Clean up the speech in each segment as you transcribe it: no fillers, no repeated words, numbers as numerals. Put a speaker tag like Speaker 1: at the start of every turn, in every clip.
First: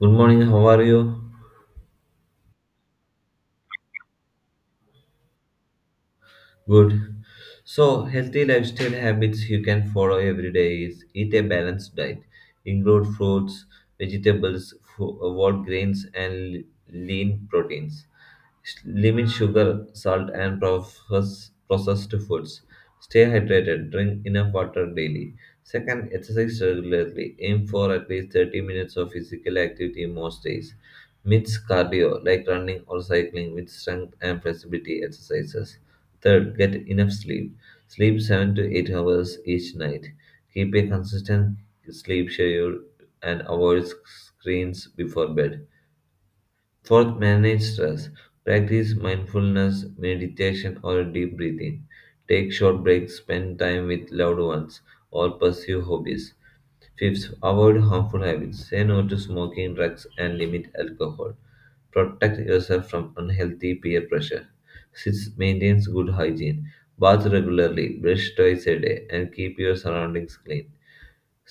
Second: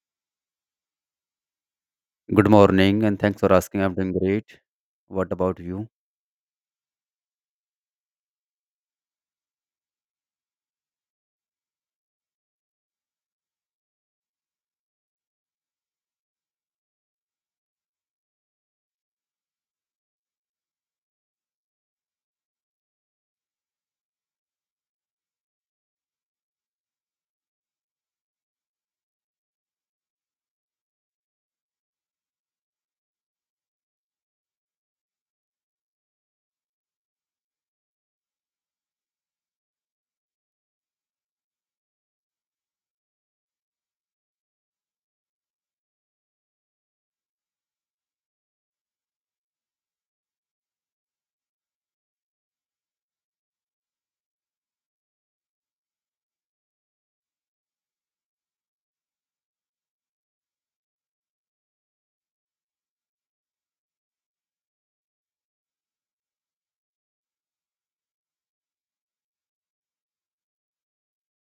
Speaker 1: Good morning, how are you?
Speaker 2: Good morning, and thanks for asking. I'm doing great. What about you?
Speaker 1: Good. So, healthy lifestyle habits you can follow every day is eat a balanced diet, include fruits, vegetables, whole grains, and lean proteins. Limit sugar, salt, and processed foods. Stay hydrated. Drink enough water daily. Second, exercise regularly. Aim for at least 30 minutes of physical activity most days. Mix cardio, like running or cycling, with strength and flexibility exercises. Third, get enough sleep. Sleep 7 to 8 hours each night. Keep a consistent sleep schedule and avoid screens before bed. Fourth, manage stress. Practice mindfulness, meditation, or deep breathing. Take short breaks, spend time with loved ones, or pursue hobbies. Fifth, avoid harmful habits. Say no to smoking, drugs, and limit alcohol. Protect yourself from unhealthy peer pressure. Sixth, maintain good hygiene. Bath regularly, brush twice a day, and keep your surroundings clean.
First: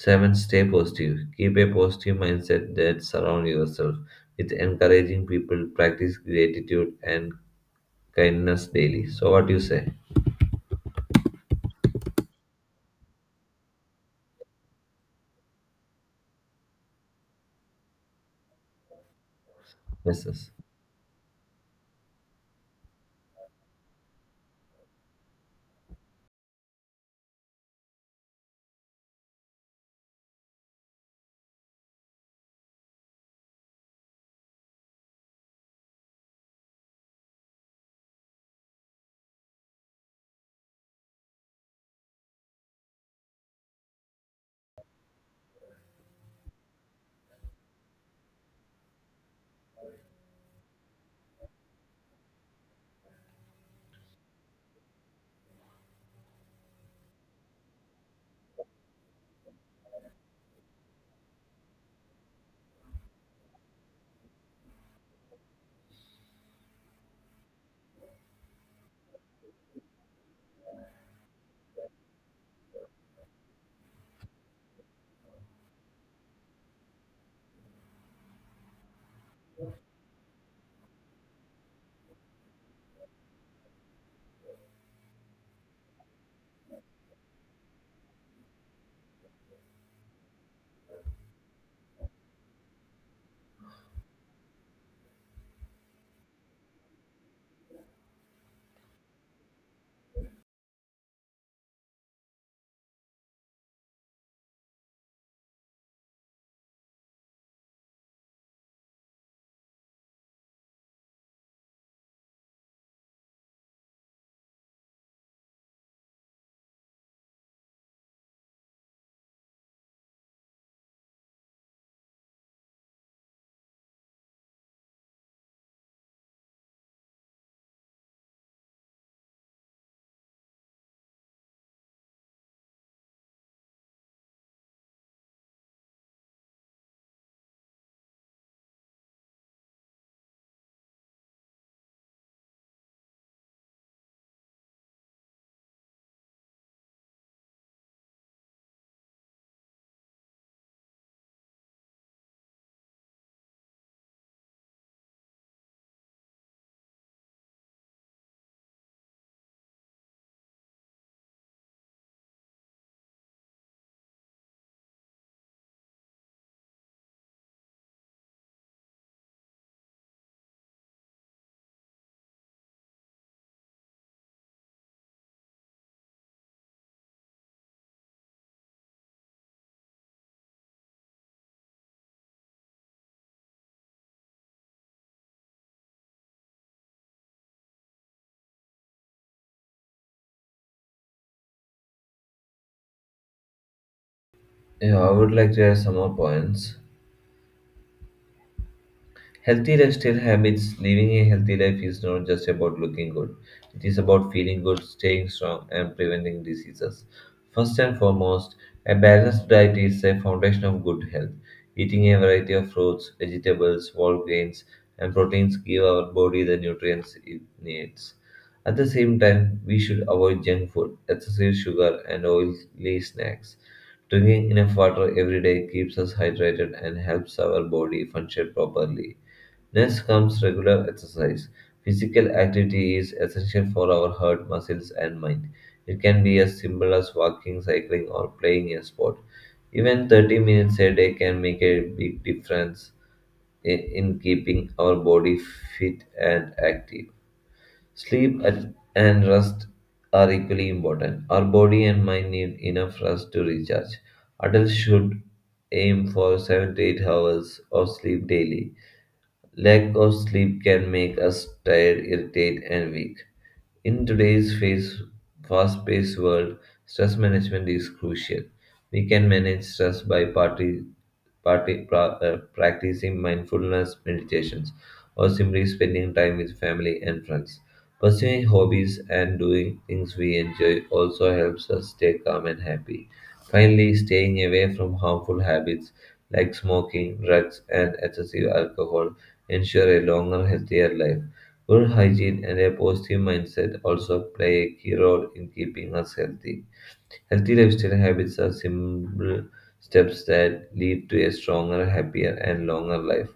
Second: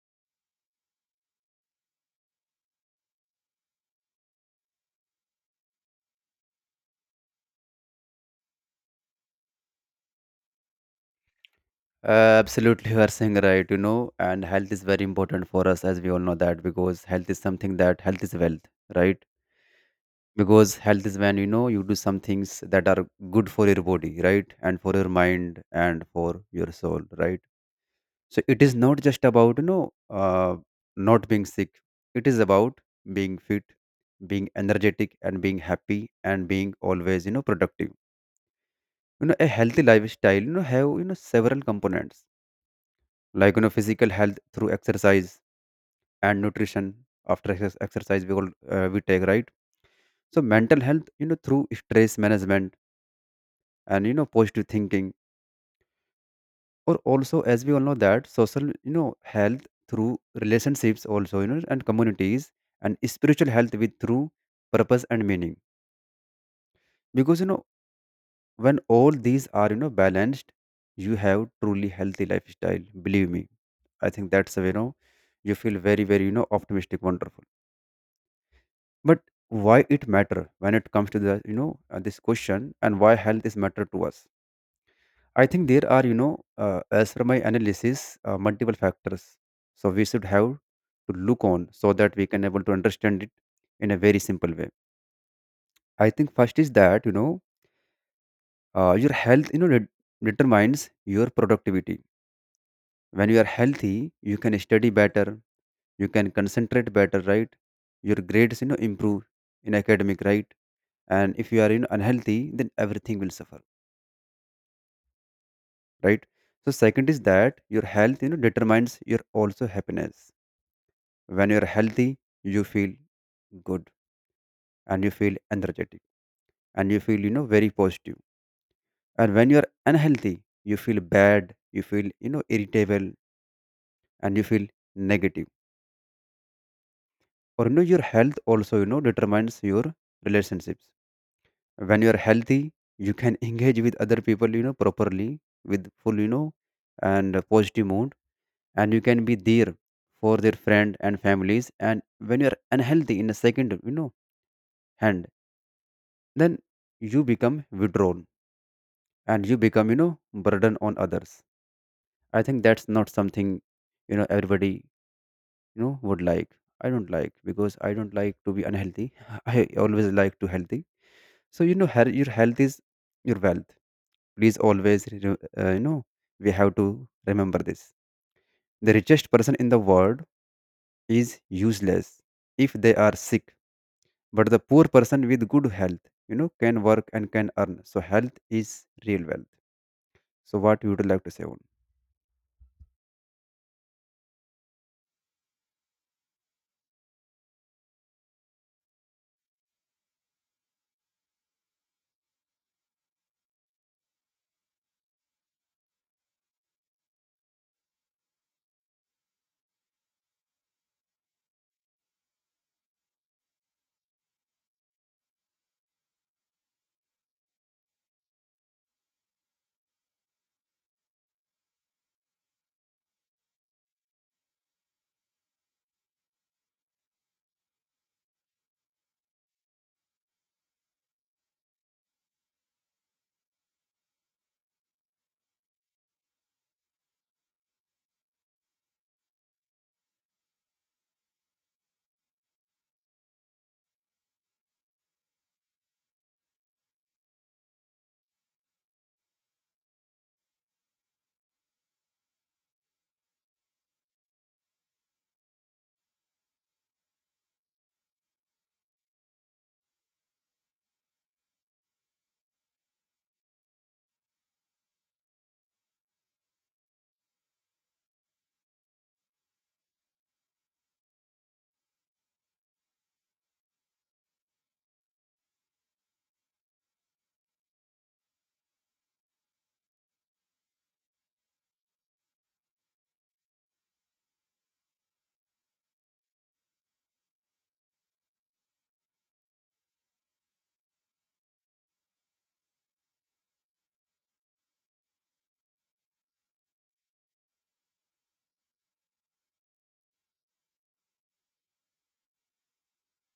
Speaker 1: Seven, stay positive. Keep a positive mindset that surround yourself with encouraging people. Practice gratitude and kindness daily. So, what do you say,
Speaker 2: Absolutely, you are saying right. You know, and health is very important for us, as we all know that, because health is something that health is wealth, right?
Speaker 1: Mrs.?
Speaker 2: Because health is when you know you do some things that are good for your body, right, and for your mind and for your soul, right? So it is not just about you know not being sick. It is about being fit, being energetic, and being happy, and being always you know productive. You know, a healthy lifestyle, you know, have, you know, several components like, you know, physical health through exercise and nutrition exercise we all, we take, right? So mental health, you know, through stress management and, you know, positive thinking, or also as we all know that social, you know, health through relationships also, you know, and communities and spiritual health with through purpose and meaning, because, you know, when all these are you know balanced, you have truly healthy lifestyle, believe me. I think that's you know, you feel very you know optimistic, wonderful. But why it matter when it comes to the you know this question, and why health is matter to us, I think there are you know, as per my analysis, multiple factors. So we should have to look on, so that we can able to understand it in a very simple way. I think first is that you know, your health you know determines your productivity. When you are healthy, you can study better, you can concentrate better, right? Your grades you know improve in academic, right? And if you are you know unhealthy, then everything will suffer, right? So second is that your health you know determines your also happiness. When you are healthy, you feel good, and you feel energetic, and you feel you know very positive. And when you are unhealthy, you feel bad, you feel you know irritable, and you feel negative. Or you know your health also you know determines your relationships. When you are healthy, you can engage with other people you know properly, with full you know and positive mood, and you can be there for their friend and families. And when you are unhealthy, in a second you know hand, then you become withdrawn, and you become you know burden on others. I think that's not something you know everybody you know would like. I don't like, because I don't like to be unhealthy. I always like to healthy. So you know, your health is your wealth. Please always, you know, we have to remember this. The richest person in the world is useless if they are sick, but the poor person with good health, you know, can work and can earn. So health is real wealth. So what you would like to say on?
Speaker 1: Yeah, I would like to add some more points. Healthy lifestyle habits. Living a healthy life is not just about looking good, it is about feeling good, staying strong, and preventing diseases. First and foremost, a balanced diet is a foundation of good health. Eating a variety of fruits, vegetables, whole grains, and proteins give our body the nutrients it needs. At the same time, we should avoid junk food, excessive sugar, and oily snacks. Drinking enough water every day keeps us hydrated and helps our body function properly. Next comes regular exercise. Physical activity is essential for our heart, muscles, and mind. It can be as simple as walking, cycling, or playing a sport. Even 30 minutes a day can make a big difference in keeping our body fit and active. Sleep and rest are equally important. Our body and mind need enough rest to recharge. Adults should aim for 7 to 8 hours of sleep daily. Lack of sleep can make us tired, irritable, and weak. In today's face, fast-paced world, stress management is crucial. We can manage stress by practicing mindfulness meditations or simply spending time with family and friends. Pursuing hobbies and doing things we enjoy also helps us stay calm and happy. Finally, staying away from harmful habits like smoking, drugs, and excessive alcohol ensure a longer, healthier life. Good hygiene and a positive mindset also play a key role in keeping us healthy. Healthy lifestyle habits are simple steps that lead to a stronger, happier, and longer life.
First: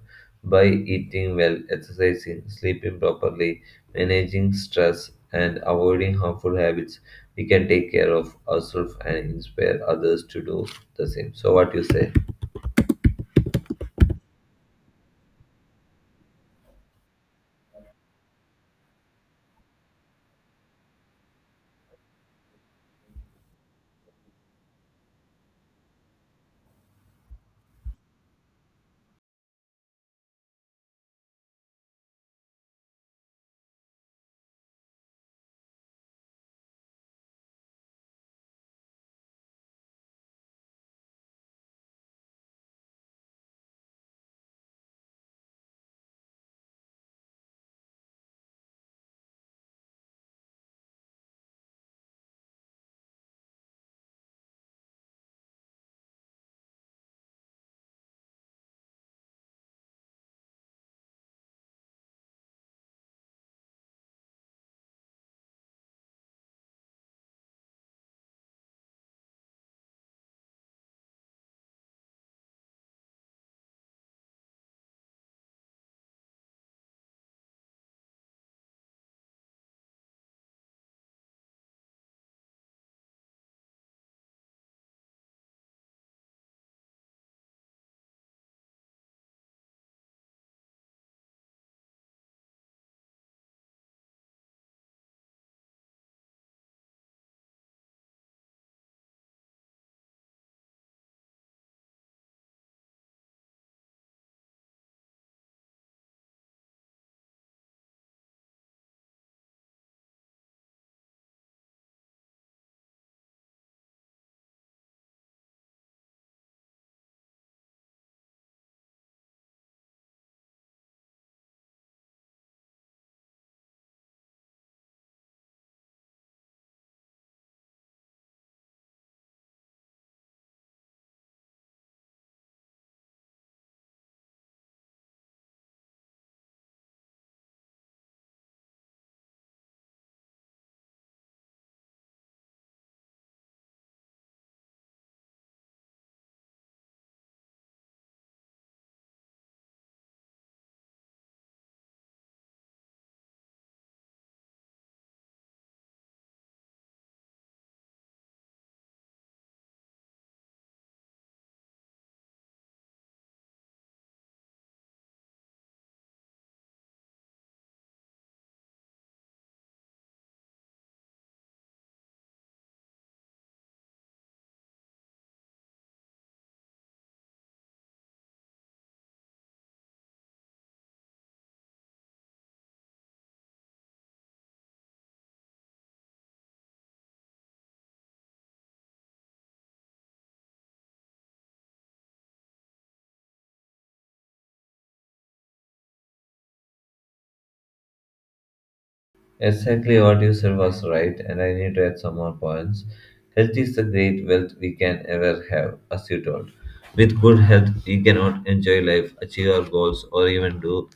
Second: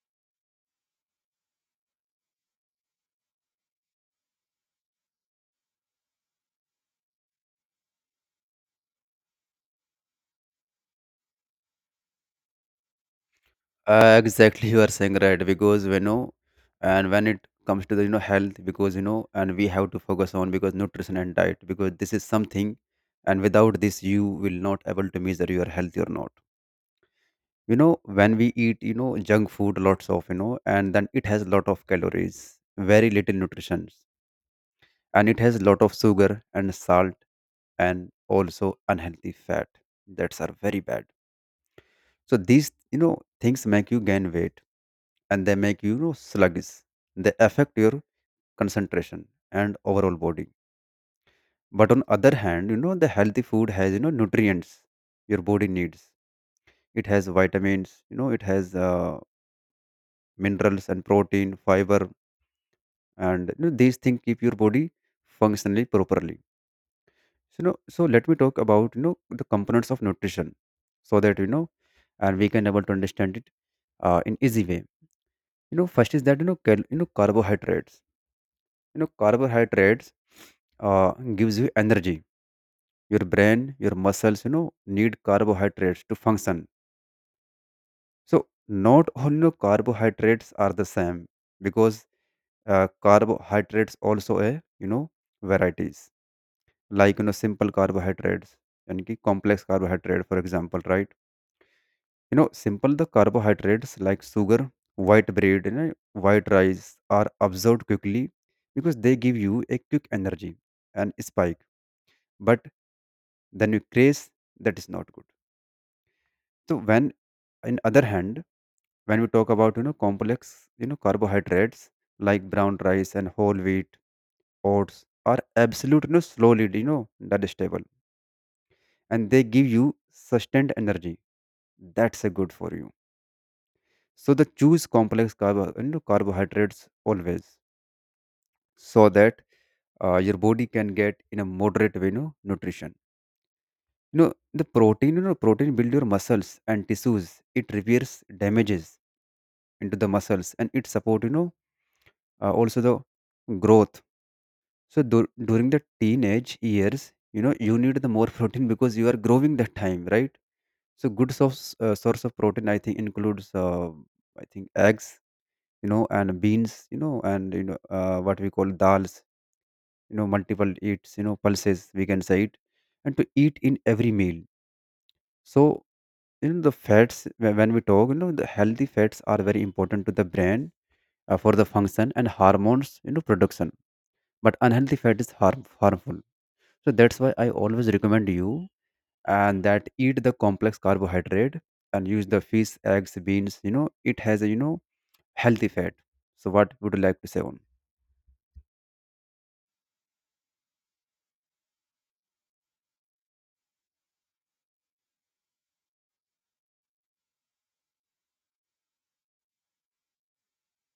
Speaker 1: By eating well, exercising, sleeping properly, managing stress, and avoiding harmful habits, we can take care of ourselves and inspire others to do the same. So, what you say?
Speaker 2: Exactly, you are saying right, because you know, and when it comes to the you know health, because you know, and we have to focus on because nutrition and diet, because this is something, and without this you will not able to measure your health or not. You know, when we eat you know junk food, lots of you know, and then it has lot of calories, very little nutrition, and it has lot of sugar and salt, and also unhealthy fat, that's are very bad. So these you know things make you gain weight, and they make you, you know, sluggish. They affect your concentration and overall body. But on other hand, you know the healthy food has you know nutrients your body needs. It has vitamins, you know, it has minerals and protein, fiber, and you know, these things keep your body functionally properly. So, you know, so let me talk about you know the components of nutrition, so that you know, and we can able to understand it in easy way. You know, first is that you know you know carbohydrates. You know, carbohydrates uh, gives you energy. Your brain, your muscles, you know, need carbohydrates to function. So not all you know carbohydrates are the same, because carbohydrates also a you know varieties, like you know simple carbohydrates and ki complex carbohydrate, for example, right? You know, simple the carbohydrates like sugar, white bread and you know white rice are absorbed quickly, because they give you a quick energy and spike. But then you craze, that is not good. So when in other hand, when we talk about you know complex you know carbohydrates like brown rice and whole wheat, oats are absolute, you know, slowly, you know, digestible, and they give you sustained energy. That's a good for you. So the choose complex carbo, you know, carbohydrates always, so that your body can get in a moderate way, you know, nutrition. You know, the protein, you know, protein build your muscles and tissues. It repairs damages into the muscles, and it support, you know, also the growth. So during the teenage years, you know, you need the more protein because you are growing that time, right? So good source of protein, I think, includes I think eggs, you know, and beans, you know, and you know what we call dals, you know, multiple eats, you know, pulses. We can say it, and to eat in every meal. So you know the fats when we talk, you know, the healthy fats are very important to the brain, for the function and hormones, you know, production. But unhealthy fat is harmful. So that's why I always recommend you, and that eat the complex carbohydrate and use the fish, eggs, beans. You know, it has a you know healthy fat. So what would you like to say on?
Speaker 1: Exactly what you said was right, and I need to add some more points. Health is the great wealth we can ever have, as you told. With good health, we cannot enjoy life, achieve our goals, or even do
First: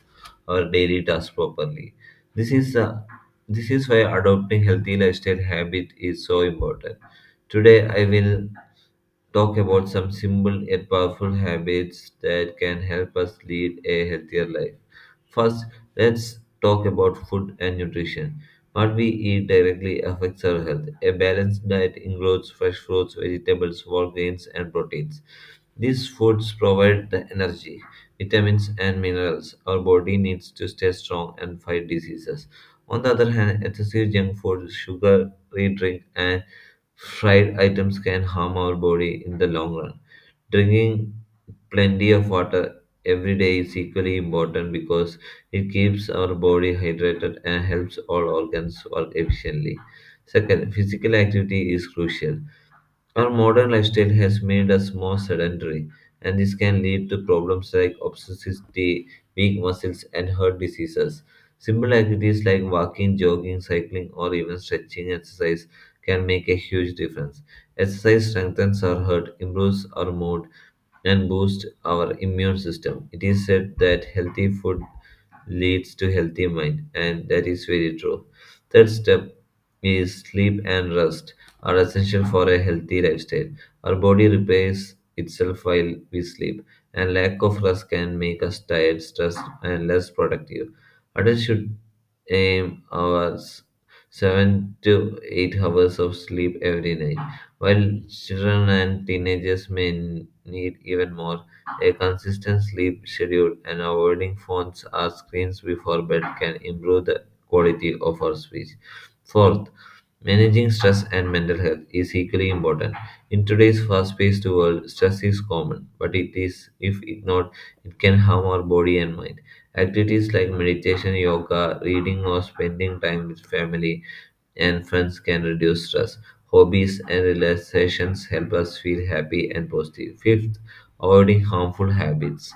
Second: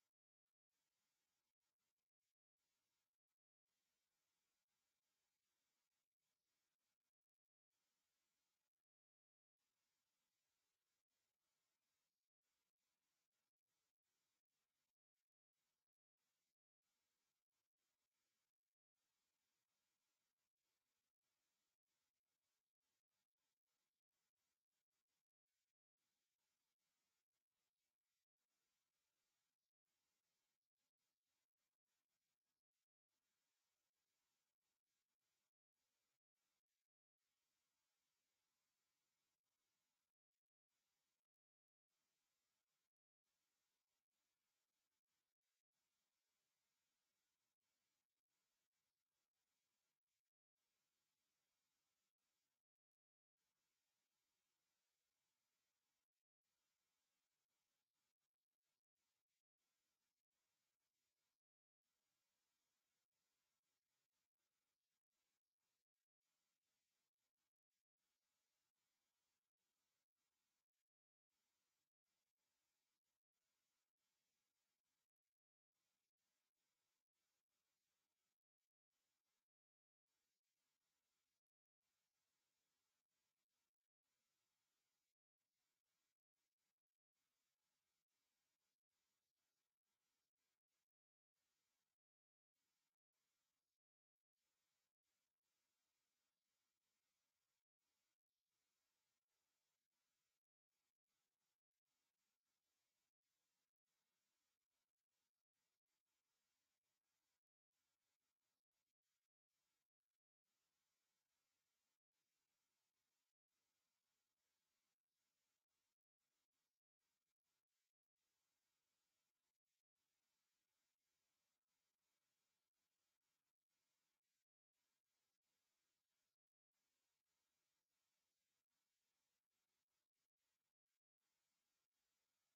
Speaker 1: our daily tasks properly. This is uh, this is why adopting healthy lifestyle habit is so important. Today, I will talk about some simple yet powerful habits that can help us lead a healthier life. First, let's talk about food and nutrition. What we eat directly affects our health. A balanced diet includes fresh fruits, vegetables, whole grains, and proteins. These foods provide the energy, vitamins, and minerals our body needs to stay strong and fight diseases. On the other hand, excessive junk food, sugary drink, and fried items can harm our body in the long run. Drinking plenty of water every day is equally important because it keeps our body hydrated and helps all organs work efficiently. Second, physical activity is crucial. Our modern lifestyle has made us more sedentary, and this can lead to problems like obesity, weak muscles, and heart diseases. Simple activities like walking, jogging, cycling, or even stretching exercise can make a huge difference. Exercise strengthens our heart, improves our mood, and boosts our immune system. It is said that healthy food leads to healthy mind, and that is very true. Third step is sleep and rest are essential for a healthy lifestyle. Our body repairs itself while we sleep, and lack of rest can make us tired, stressed, and less productive. Adults should aim hours 7 to 8 hours of sleep every night, while children and teenagers may need even more. A consistent sleep schedule and avoiding phones or screens before bed can improve the quality of our speech. Fourth, managing stress and mental health is equally important. In today's fast-paced world, stress is common, but it is, if ignored, it can harm our body and mind. Activities like meditation, yoga, reading, or spending time with family and friends can reduce stress. Hobbies and relaxations help us feel happy and positive. Fifth, avoiding harmful habits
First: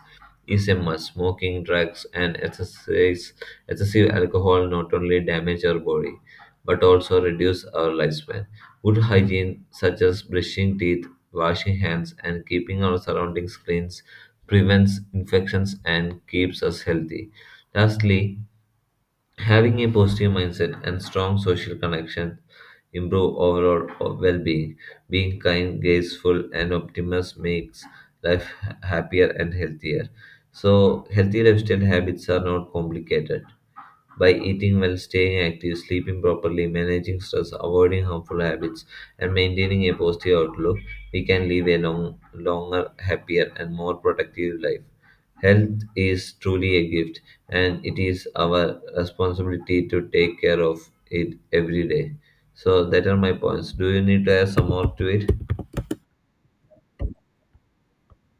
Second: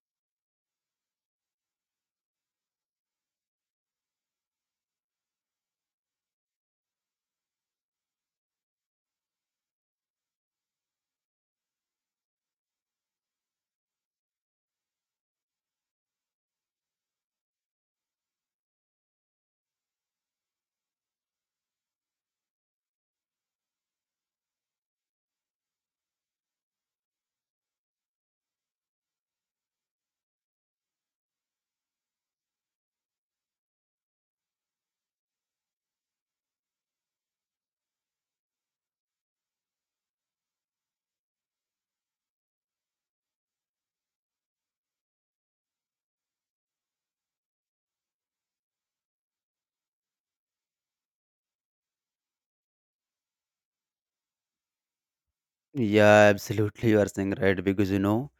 Speaker 1: is a must. Smoking, drugs, and exercise, excessive alcohol not only damage our body but also reduce our lifespan. Good hygiene, such as brushing teeth, washing hands, and keeping our surroundings clean, prevents infections and keeps us healthy. Lastly, having a positive mindset and strong social connection improve overall well-being. Being kind, graceful, and optimistic makes life happier and healthier. So, healthy lifestyle habits are not complicated. By eating well, staying active, sleeping properly, managing stress, avoiding harmful habits, and maintaining a positive outlook, we can live a long, longer, happier, and more productive life. Health is truly a gift, and it is our responsibility to take care of it every day. So, that are my points. Do you need to add some more to it?
Speaker 2: Yeah, absolutely. You are saying right, because you know,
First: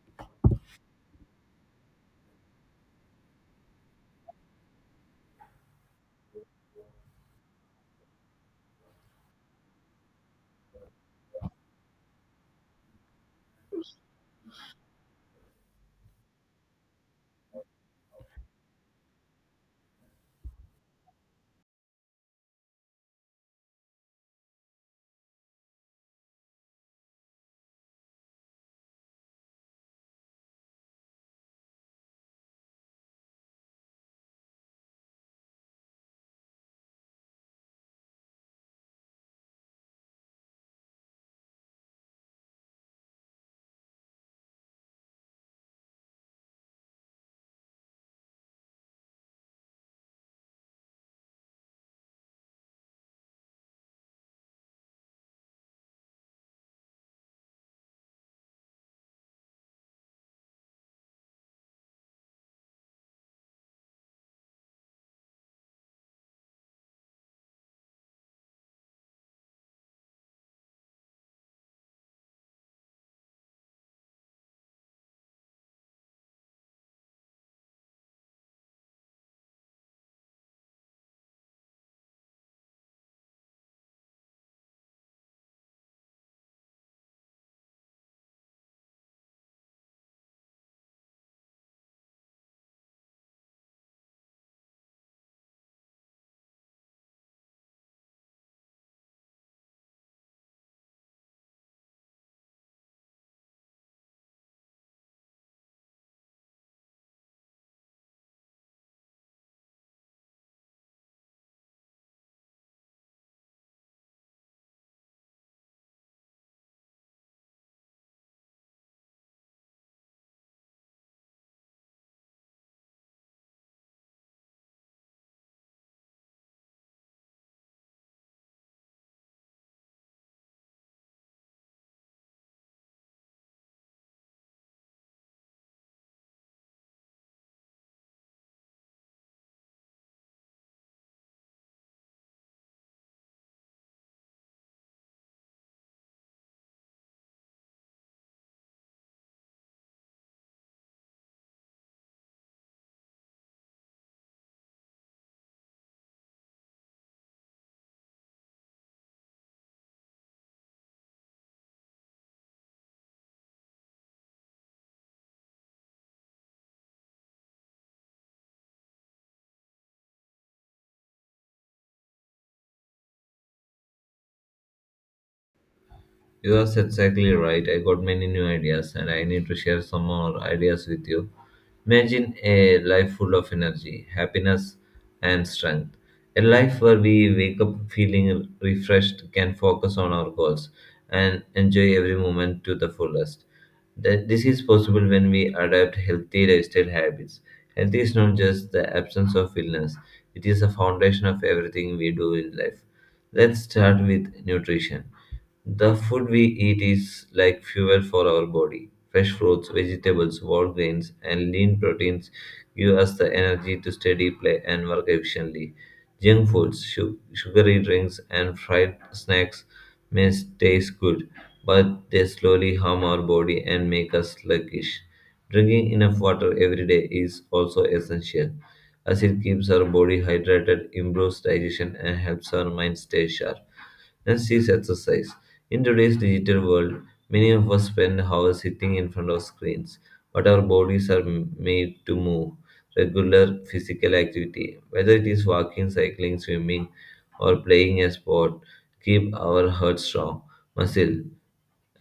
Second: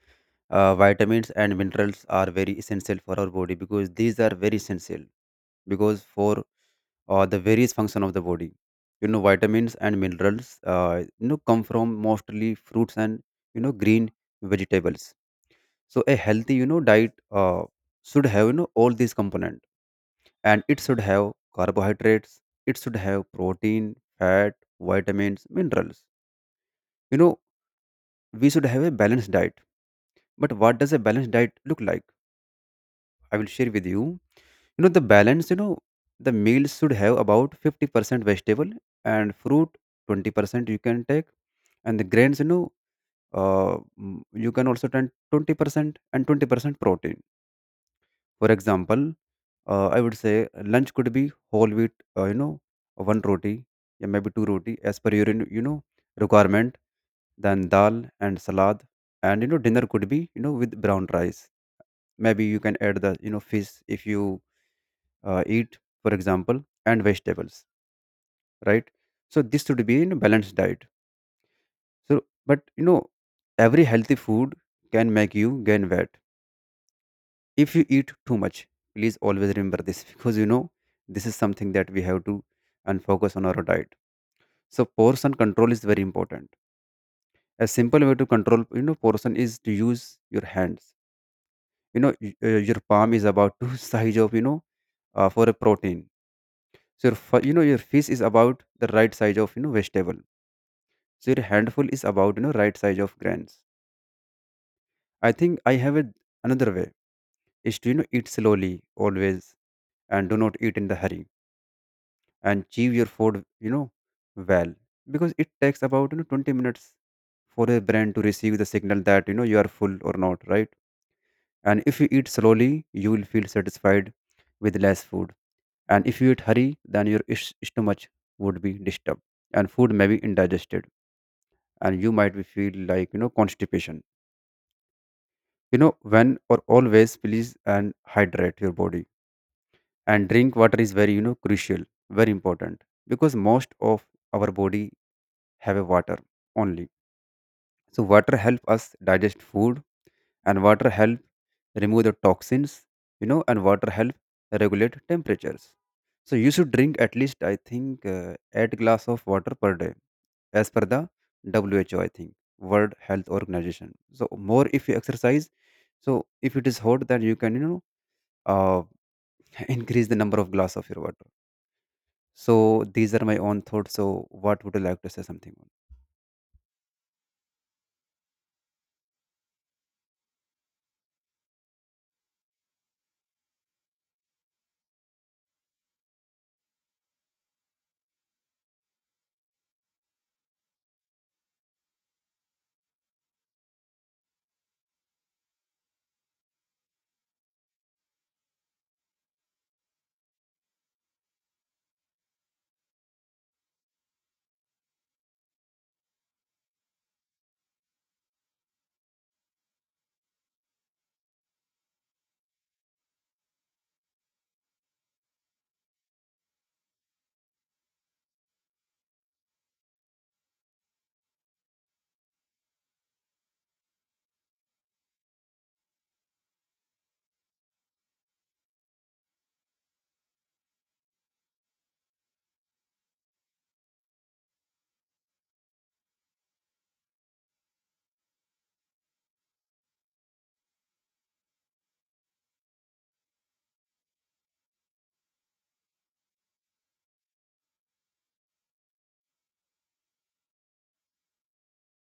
Speaker 2: vitamins and minerals are very essential for our body, because these are very essential because for the various function of the body. You know, vitamins and minerals, you know, come from mostly fruits and you know green vegetables. So a healthy you know diet should have you know all these components, and it should have carbohydrates, it should have protein, fat, vitamins, minerals, you know, we should have a balanced diet. But what does a balanced diet look like? I will share with you. You know the balance you know the meals should have about 50% vegetable and fruit, 20% you can take and the grains, you know, you can also take 20% and 20% protein. For example, I would say lunch could be whole wheat, you know, one roti, yeah, maybe two roti as per your, you know, requirement. Then dal and salad, and you know, dinner could be, you know, with brown rice. Maybe you can add the, you know, fish if you eat, for example, and vegetables, right? So this should be a you know balanced diet. So, but you know, every healthy food can make you gain weight if you eat too much. Please always remember this, because you know this is something that we have to and focus on our diet. So portion control is very important. A simple way to control you know portion is to use your hands. You know, your palm is about two size of you know for a protein. So your, you know your fish is about the right size of you know vegetable. So your handful is about you know right size of grains. I think I have a, another way is to you know eat slowly, always, and do not eat in the hurry, and chew your food you know well, because it takes about you know 20 minutes for your brain to receive the signal that you know you are full or not, right? And if you eat slowly, you will feel satisfied with less food. And if you eat hurry, then your stomach would be disturbed, and food may be indigested, and you might be feel like you know constipation. You know, when or always please, and hydrate your body, and drink water is very you know crucial, very important, because most of our body have a water only. So water help us digest food, and water help remove the toxins, you know, and water help regulate temperatures. So you should drink at least I think 8 glass of water per day as per the WHO, I think, World Health Organization. So more if you exercise, so if it is hot then you can you know uh, increase the number of glass of your water. So these are my own thoughts. So what would you like to say something?
Speaker 1: You are exactly right. I got many new ideas, and I need to share some more ideas with you. Imagine a life full of energy, happiness, and strength. A life where we wake up feeling refreshed, can focus on our goals, and enjoy every moment to the fullest. That This is possible when we adapt healthy lifestyle habits. Health is not just the absence of illness, it is the foundation of everything we do in life. Let's start with nutrition. The food we eat is like fuel for our body. Fresh fruits, vegetables, whole grains, and lean proteins give us the energy to study, play, and work efficiently. Junk foods, sugary drinks, and fried snacks may taste good, but they slowly harm our body and make us sluggish. Drinking enough water every day is also essential, as it keeps our body hydrated, improves digestion, and helps our mind stay sharp. Next is exercise. In today's digital world, many of us spend hours sitting in front of screens, but our bodies are made to move. Regular physical activity, whether it is walking, cycling, swimming, or playing a sport, keep our heart strong, muscle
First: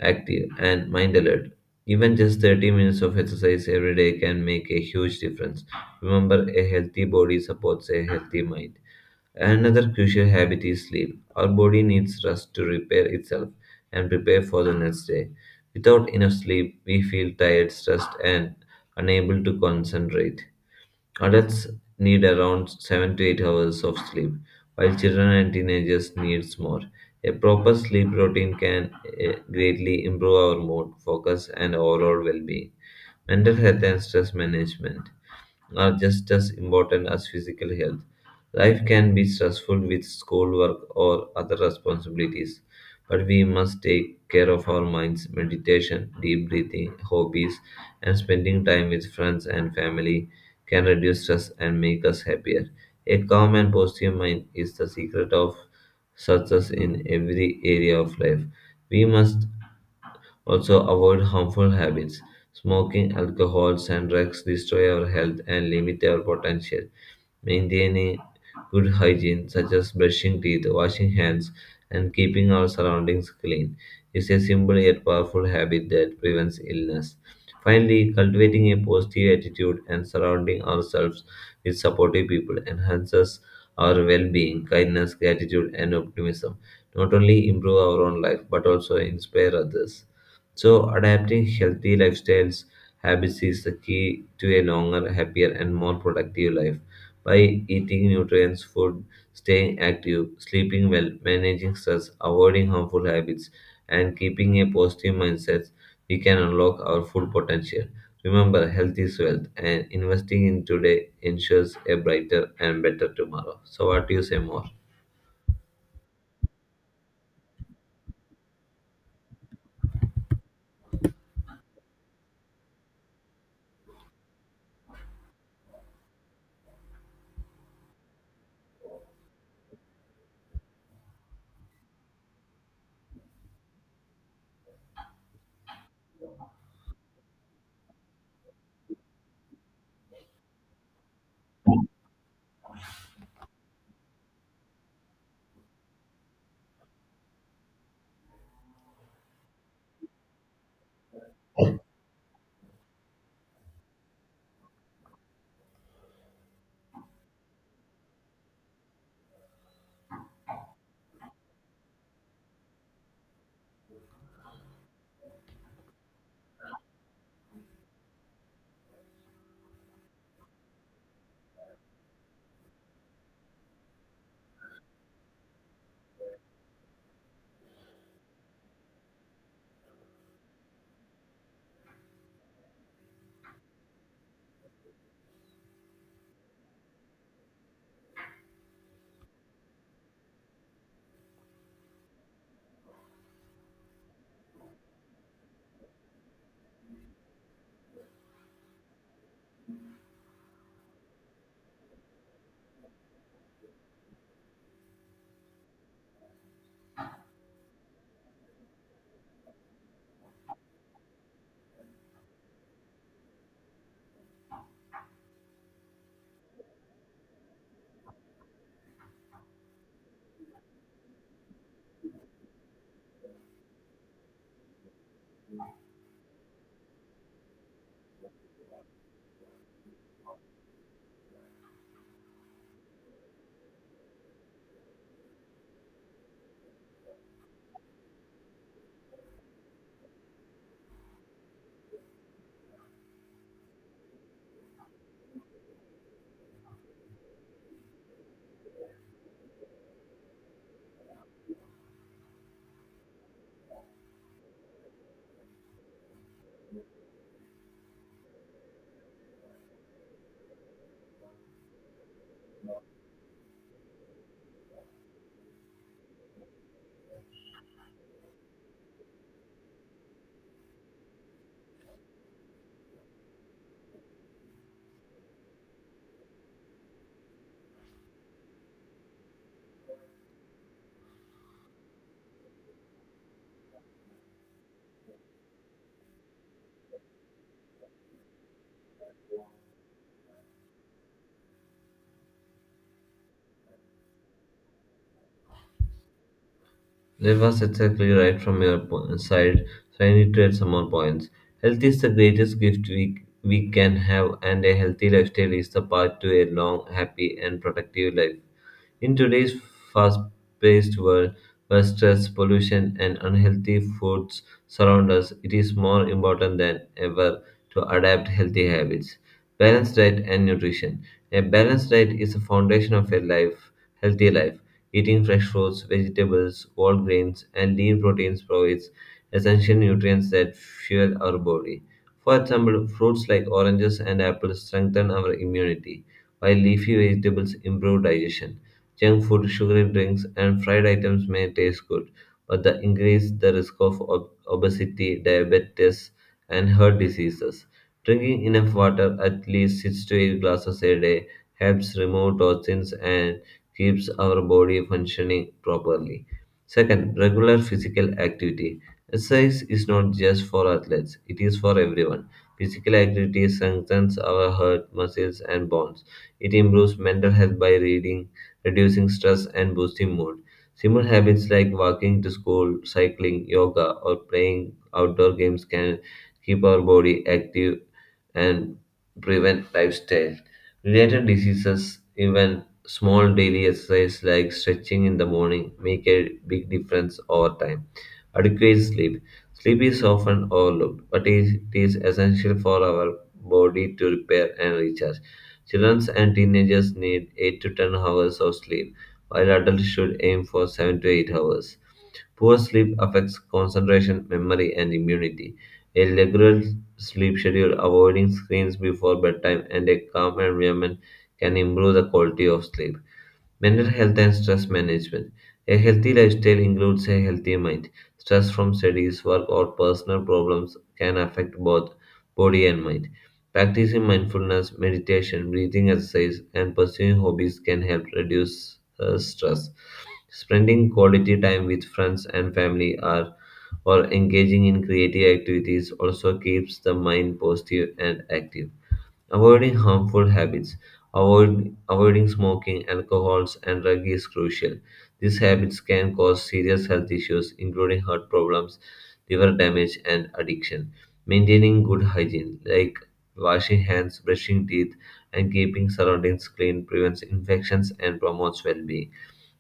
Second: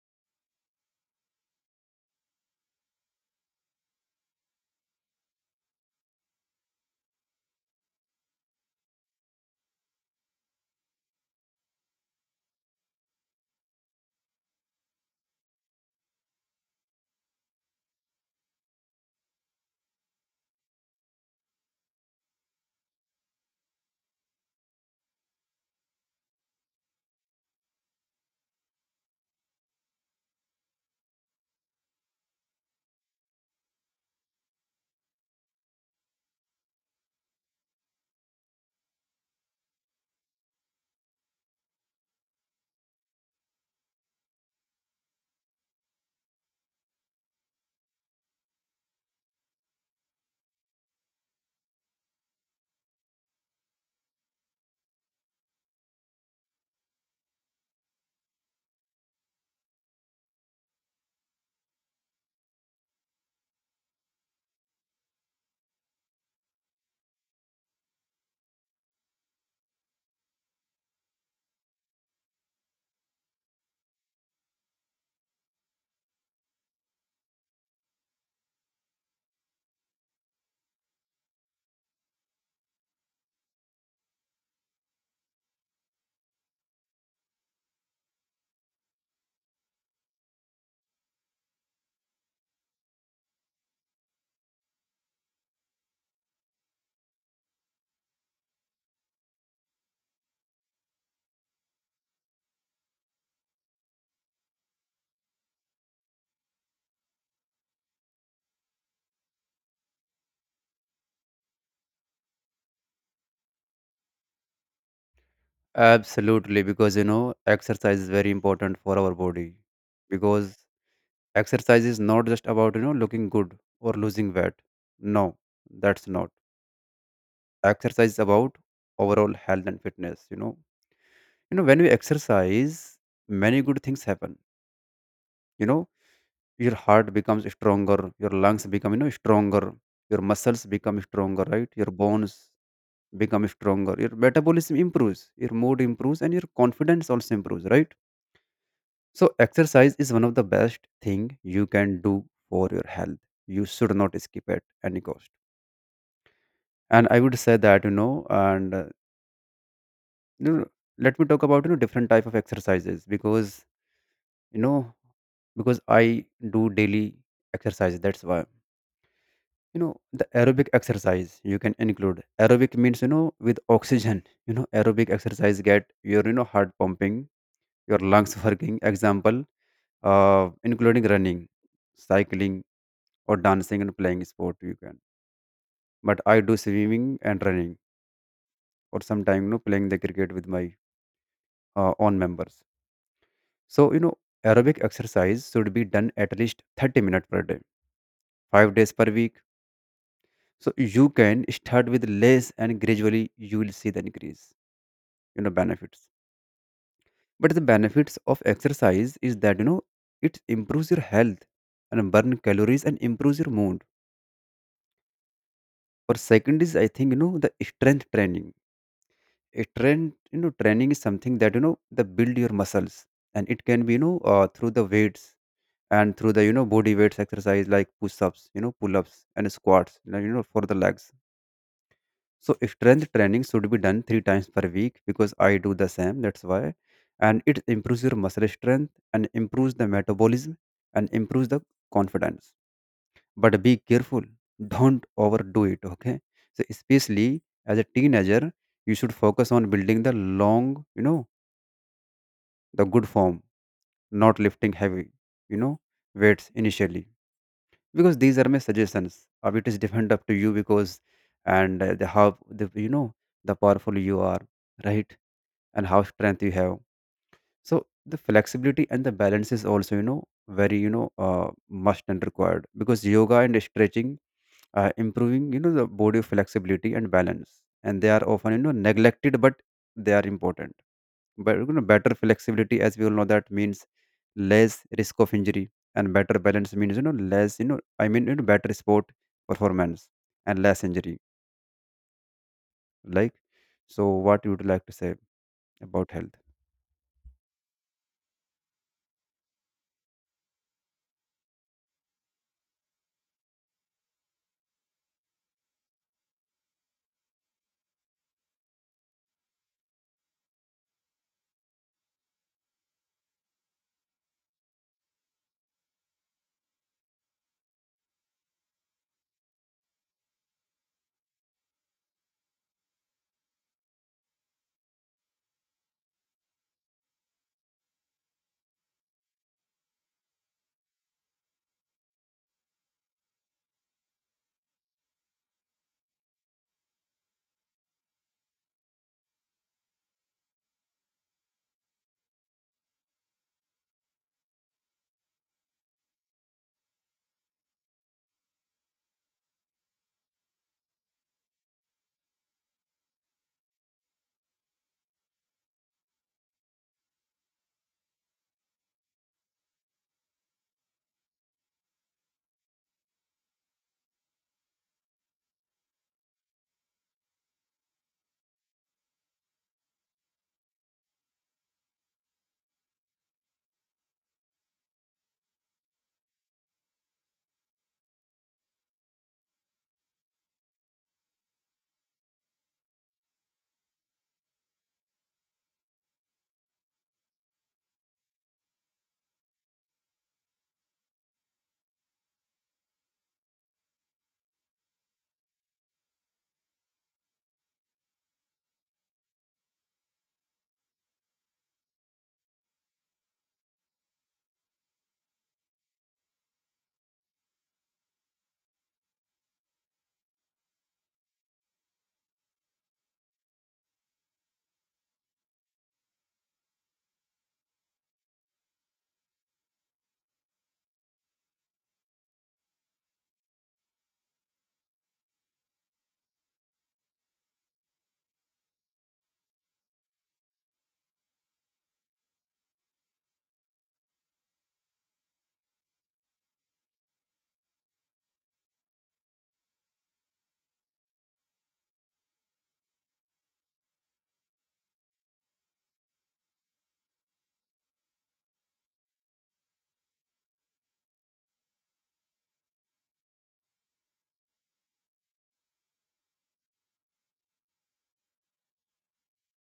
Speaker 1: active, and mind alert. Even just 30 minutes of exercise every day can make a huge difference. Remember, a healthy body supports a healthy mind. Another crucial habit is sleep. Our body needs rest to repair itself and prepare for the next day. Without enough sleep, we feel tired, stressed, and unable to concentrate. Adults need around 7 to 8 hours of sleep, while children and teenagers needs more. A proper sleep routine can greatly improve our mood, focus, and overall well-being. Mental health and stress management are just as important as physical health. Life can be stressful with schoolwork or other responsibilities, but we must take care of our minds. Meditation, deep breathing, hobbies, and spending time with friends and family can reduce stress and make us happier. A calm and positive mind is the secret of success in every area of life. We must also avoid harmful habits. Smoking, alcohol, and drugs destroy our health and limit our potential. Maintaining good hygiene, such as brushing teeth, washing hands, and keeping our surroundings clean, is a simple yet powerful habit that prevents illness. Finally, cultivating a positive attitude and surrounding ourselves with supportive people enhances our well being, kindness, gratitude, and optimism. Not only improve our own life, but also inspire others. So, adapting healthy lifestyles habits is the key to a longer, happier, and more productive life by eating nutrient food, staying active, sleeping well, managing stress, avoiding harmful habits, and keeping a positive mindset, we can unlock our full potential. Remember, health is wealth, and investing in today ensures a brighter and better tomorrow. So, what do you say more?
Speaker 2: Absolutely, because exercise is very important for our body. Because exercise is not just about looking good or losing weight. No, that's not. Exercise is about overall health and fitness. When we exercise, many good things happen. You know, your heart becomes stronger, your lungs become stronger, your muscles become stronger, right? Your bones become stronger, your metabolism improves, your mood improves, and your confidence also improves, right? So exercise is one of the best thing you can do for your health. You should not skip at any cost. And I would say that you know, let me talk about different type of exercises because you know because I do daily exercise. That's why the aerobic exercise you can include. Aerobic means, with oxygen. Aerobic exercise get your heart pumping, your lungs working. Example, including running, cycling, or dancing and playing sport you can, but I do swimming and running, or sometimes playing the cricket with my own members. So aerobic exercise should be done at least 30 minutes per day, 5 days per week. So you can start with less and gradually you will see the increase, benefits. But the benefits of exercise is that it improves your health and burn calories and improves your mood. Or second is, I think, the strength training. A trend, you know Training is something that that build your muscles, and it can be, through the weights and through the, body weights exercise like push-ups, pull-ups and squats, for the legs. So if strength training should be done three times per week, because I do the same, that's why. And it improves your muscle strength and improves the metabolism and improves the confidence. But be careful, don't overdo it, okay? So especially as a teenager, you should focus on building the long, the good form, not lifting heavy, you know, weights initially. Because these are my suggestions. It is different up to you because, and the how the, the powerful you are, right? And how strength you have. So the flexibility and the balance is also, very, must and required, because yoga and stretching, improving, the body flexibility and balance, and they are often neglected, but they are important. But better flexibility, as we all know, that means less risk of injury. And better balance means less, I mean, better sport performance and less injury, like. So what you would like to say about health?
Speaker 1: That was exactly right from your side, so I need to add some more points. Health is the greatest gift we can have, and a healthy lifestyle is the path to a long, happy, and productive life. In today's fast paced world, where stress, pollution, and unhealthy foods surround us, it is more important than ever to adapt healthy habits. Balanced diet and nutrition. A balanced diet is the foundation of a life, healthy life. Eating fresh fruits, vegetables, whole grains, and lean proteins provides essential nutrients that fuel our body. For example, fruits like oranges and apples strengthen our immunity, while leafy vegetables improve digestion. Junk food, sugary drinks, and fried items may taste good, but they increase the risk of obesity, diabetes, and heart diseases. Drinking enough water, at least 6 to 8 glasses a day, helps remove toxins and keeps our body functioning properly. Second, regular physical activity. Exercise is not just for athletes, it is for everyone. Physical activity strengthens our heart, muscles, and bones. It improves mental health by reading, reducing stress and boosting mood. Simple habits like walking to school, cycling, yoga, or playing outdoor games can keep our body active and prevent lifestyle related diseases. Even small daily exercise like stretching in the morning make a big difference over time. Adequate sleep. Sleep is often overlooked, but it is essential for our body to repair and recharge. Children and teenagers need 8 to 10 hours of sleep, while adults should aim for 7 to 8 hours. Poor sleep affects concentration, memory, and immunity. A regular sleep schedule, avoiding screens before bedtime, and a calm environment can improve the quality of sleep. Mental health and stress management. A healthy lifestyle includes a healthy mind. Stress from studies, work, or personal problems can affect both body and mind. Practicing mindfulness, meditation, breathing exercise, and pursuing hobbies can help reduce stress. Spending quality time with friends and family are, or engaging in creative activities also keeps the mind positive and active. Avoiding harmful habits, avoiding smoking, alcohols, and drug is crucial. These habits can cause serious health issues, including heart problems, liver damage, and addiction. Maintaining good hygiene, like washing hands, brushing teeth, and keeping surroundings clean, prevents infections and promotes well being.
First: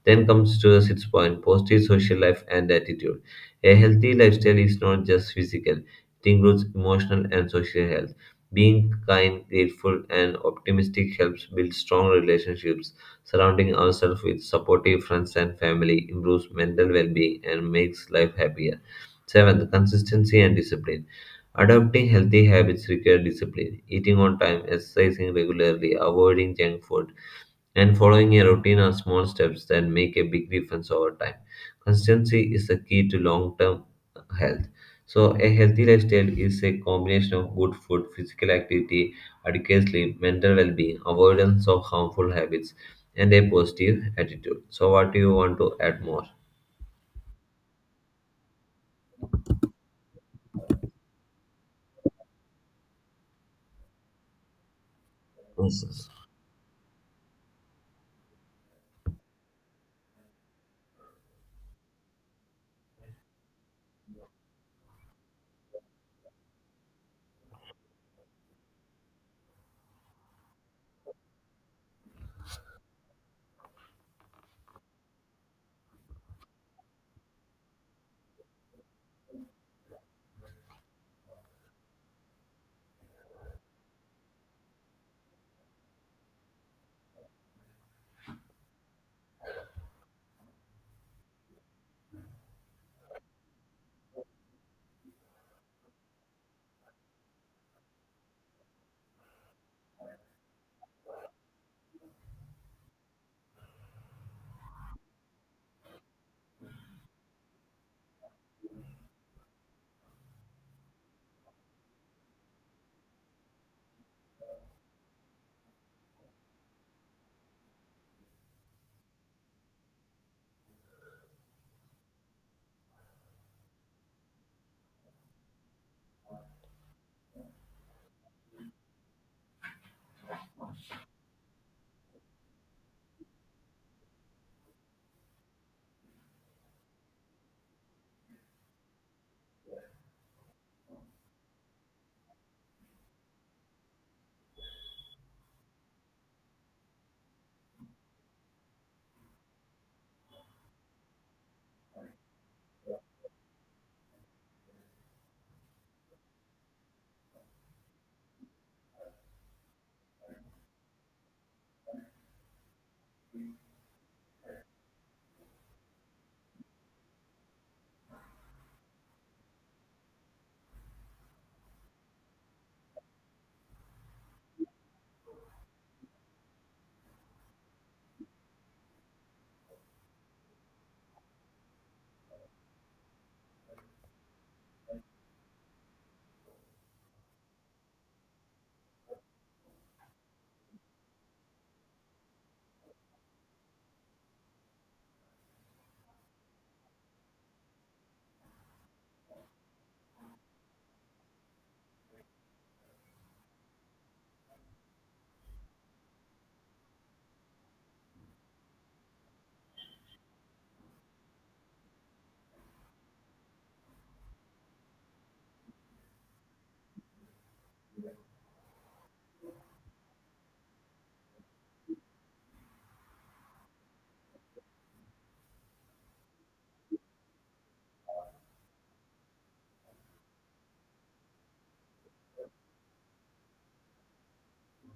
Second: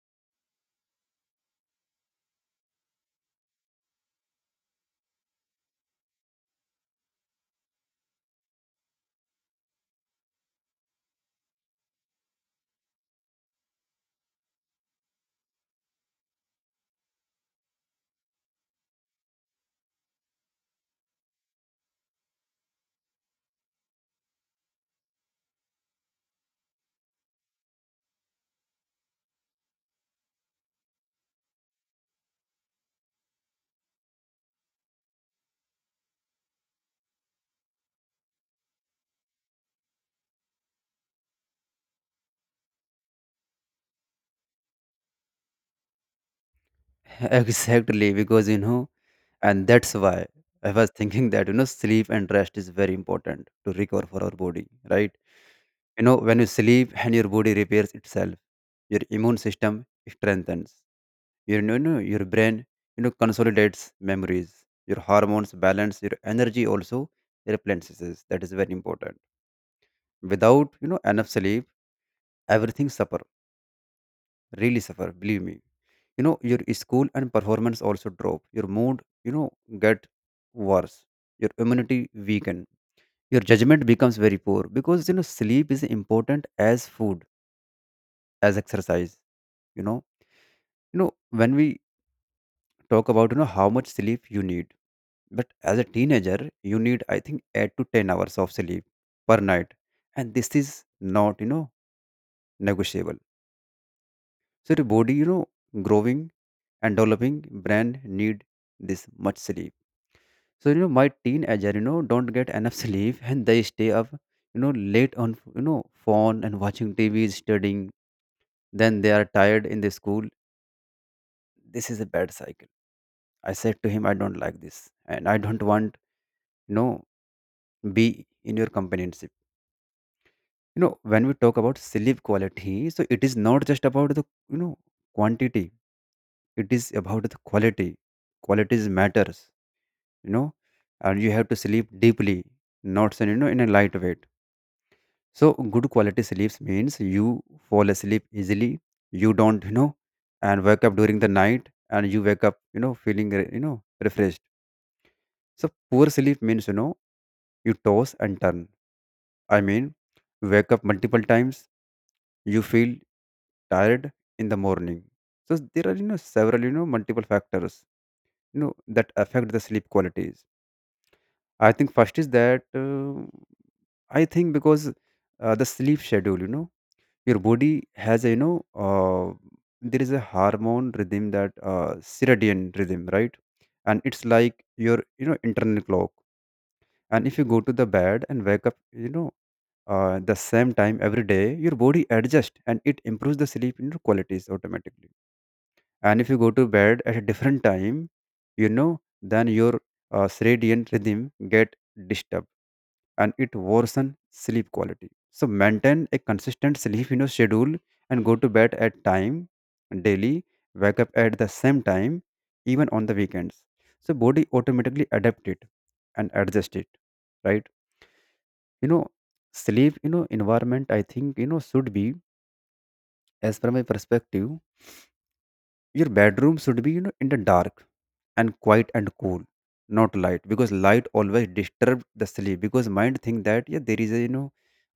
Speaker 1: Then comes to the sixth point positive social life and attitude. A healthy lifestyle is not just physical, it includes emotional and social health. Being kind, grateful, and optimistic helps build strong relationships. Surrounding ourselves with supportive friends and family improves mental well being and makes life happier. Seventh, consistency and discipline. Adopting healthy habits require discipline. Eating on time, exercising regularly, avoiding junk food, and following a routine or small steps that make a big difference over time. Consistency is the key to long term health. So, a healthy lifestyle is a combination of good food, physical activity, adequate sleep, mental well being, avoidance of harmful habits, and a positive attitude. So, what do you want to add more?
Speaker 2: Exactly, because you know, and that's why I was thinking that, sleep and rest is very important to recover for our body, right?
Speaker 1: Yes,
Speaker 2: When you sleep and your body repairs itself, your immune system strengthens. Your brain, consolidates memories. Your hormones balance. Your energy also replenishes. That is very important. Without, enough sleep, everything suffer. Really suffer. Believe me. Your school and performance also drop. Your mood, get worse. Your immunity weaken. Your judgment becomes very poor because sleep is important as food, as exercise. You know, when we talk about how much sleep you need. But as a teenager, you need, I think, 8 to 10 hours of sleep per night. And this is not, negotiable. So your body, growing and developing brain need this much sleep. So, my teenager, don't get enough sleep and they stay up, late on, phone and watching TV, studying. Then they are tired in the school. This is a bad cycle. I said to him, I don't like this and I don't want, you know, be in your company. When we talk about sleep quality, so it is not just about the, you know quantity. It is about the quality. Qualities matters. You know, and you have to sleep deeply, not in a light weight. So good quality sleeps means you fall asleep easily. You don't, you know, and wake up during the night, and you wake up feeling refreshed. So poor sleep means, you toss and turn. I mean, wake up multiple times, you feel tired in the morning. So there are, several, multiple factors, that affect the sleep qualities. I think first is that, I think because the sleep schedule, your body has a, there is a hormone rhythm, that circadian rhythm, right? And it's like your, internal clock. And if you go to the bed and wake up, the same time every day, your body adjusts and it improves the sleep, qualities automatically. And if you go to bed at a different time, then your circadian rhythm get disturbed, and it worsen sleep quality. So maintain a consistent sleep, schedule, and go to bed at time daily, wake up at the same time, even on the weekends. So body automatically adapt it and adjust it, right? you know Sleep environment, I think, should be, as per my perspective, your bedroom should be, in the dark and quiet and cool, not light, because light always disturbs the sleep, because mind think that yeah, there is a, you know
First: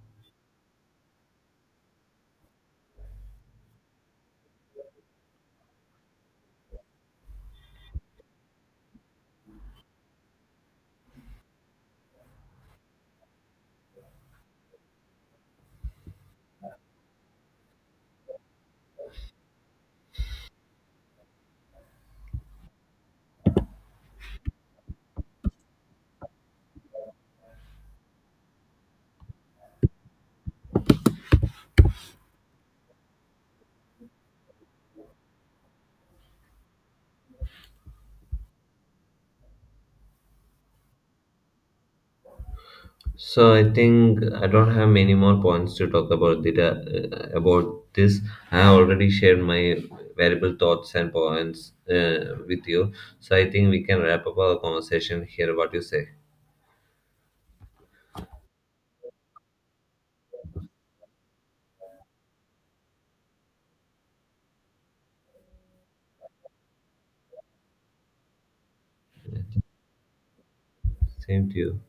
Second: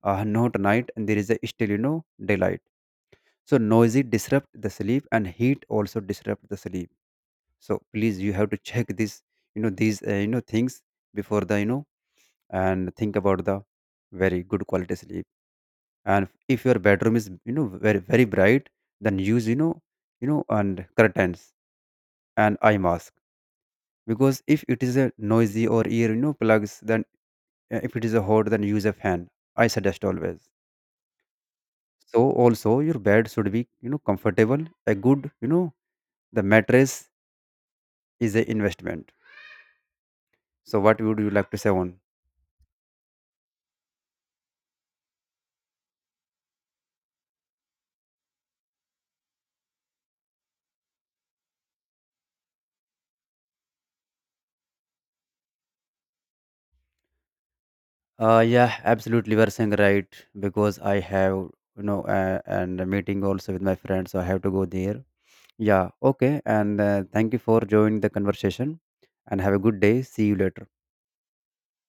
Speaker 2: uh, not night, and there is a still, daylight. So noisy disrupt the sleep and heat also disrupt the sleep. So please, you have to check this you know these you know things before the you know and think about the very good quality sleep. And if your bedroom is, very very bright, then use, you know and curtains and eye mask. Because if it is a noisy, or ear, plugs, then if it is a hot, then use a fan. I suggest always. So also your bed should be, comfortable, a good, the mattress is a investment. So what would you like to say on?
Speaker 1: so I think I don't have many more points to talk about data about this. I have already shared my valuable thoughts and points with you. So I think we can wrap up our conversation here. What you say?
Speaker 2: Yeah, absolutely, you are saying right, because I have, you know and a meeting also with my friends, so I have to go there. Yeah, okay. And thank you for joining the conversation, and have a good day. See you later.
Speaker 1: Same to you.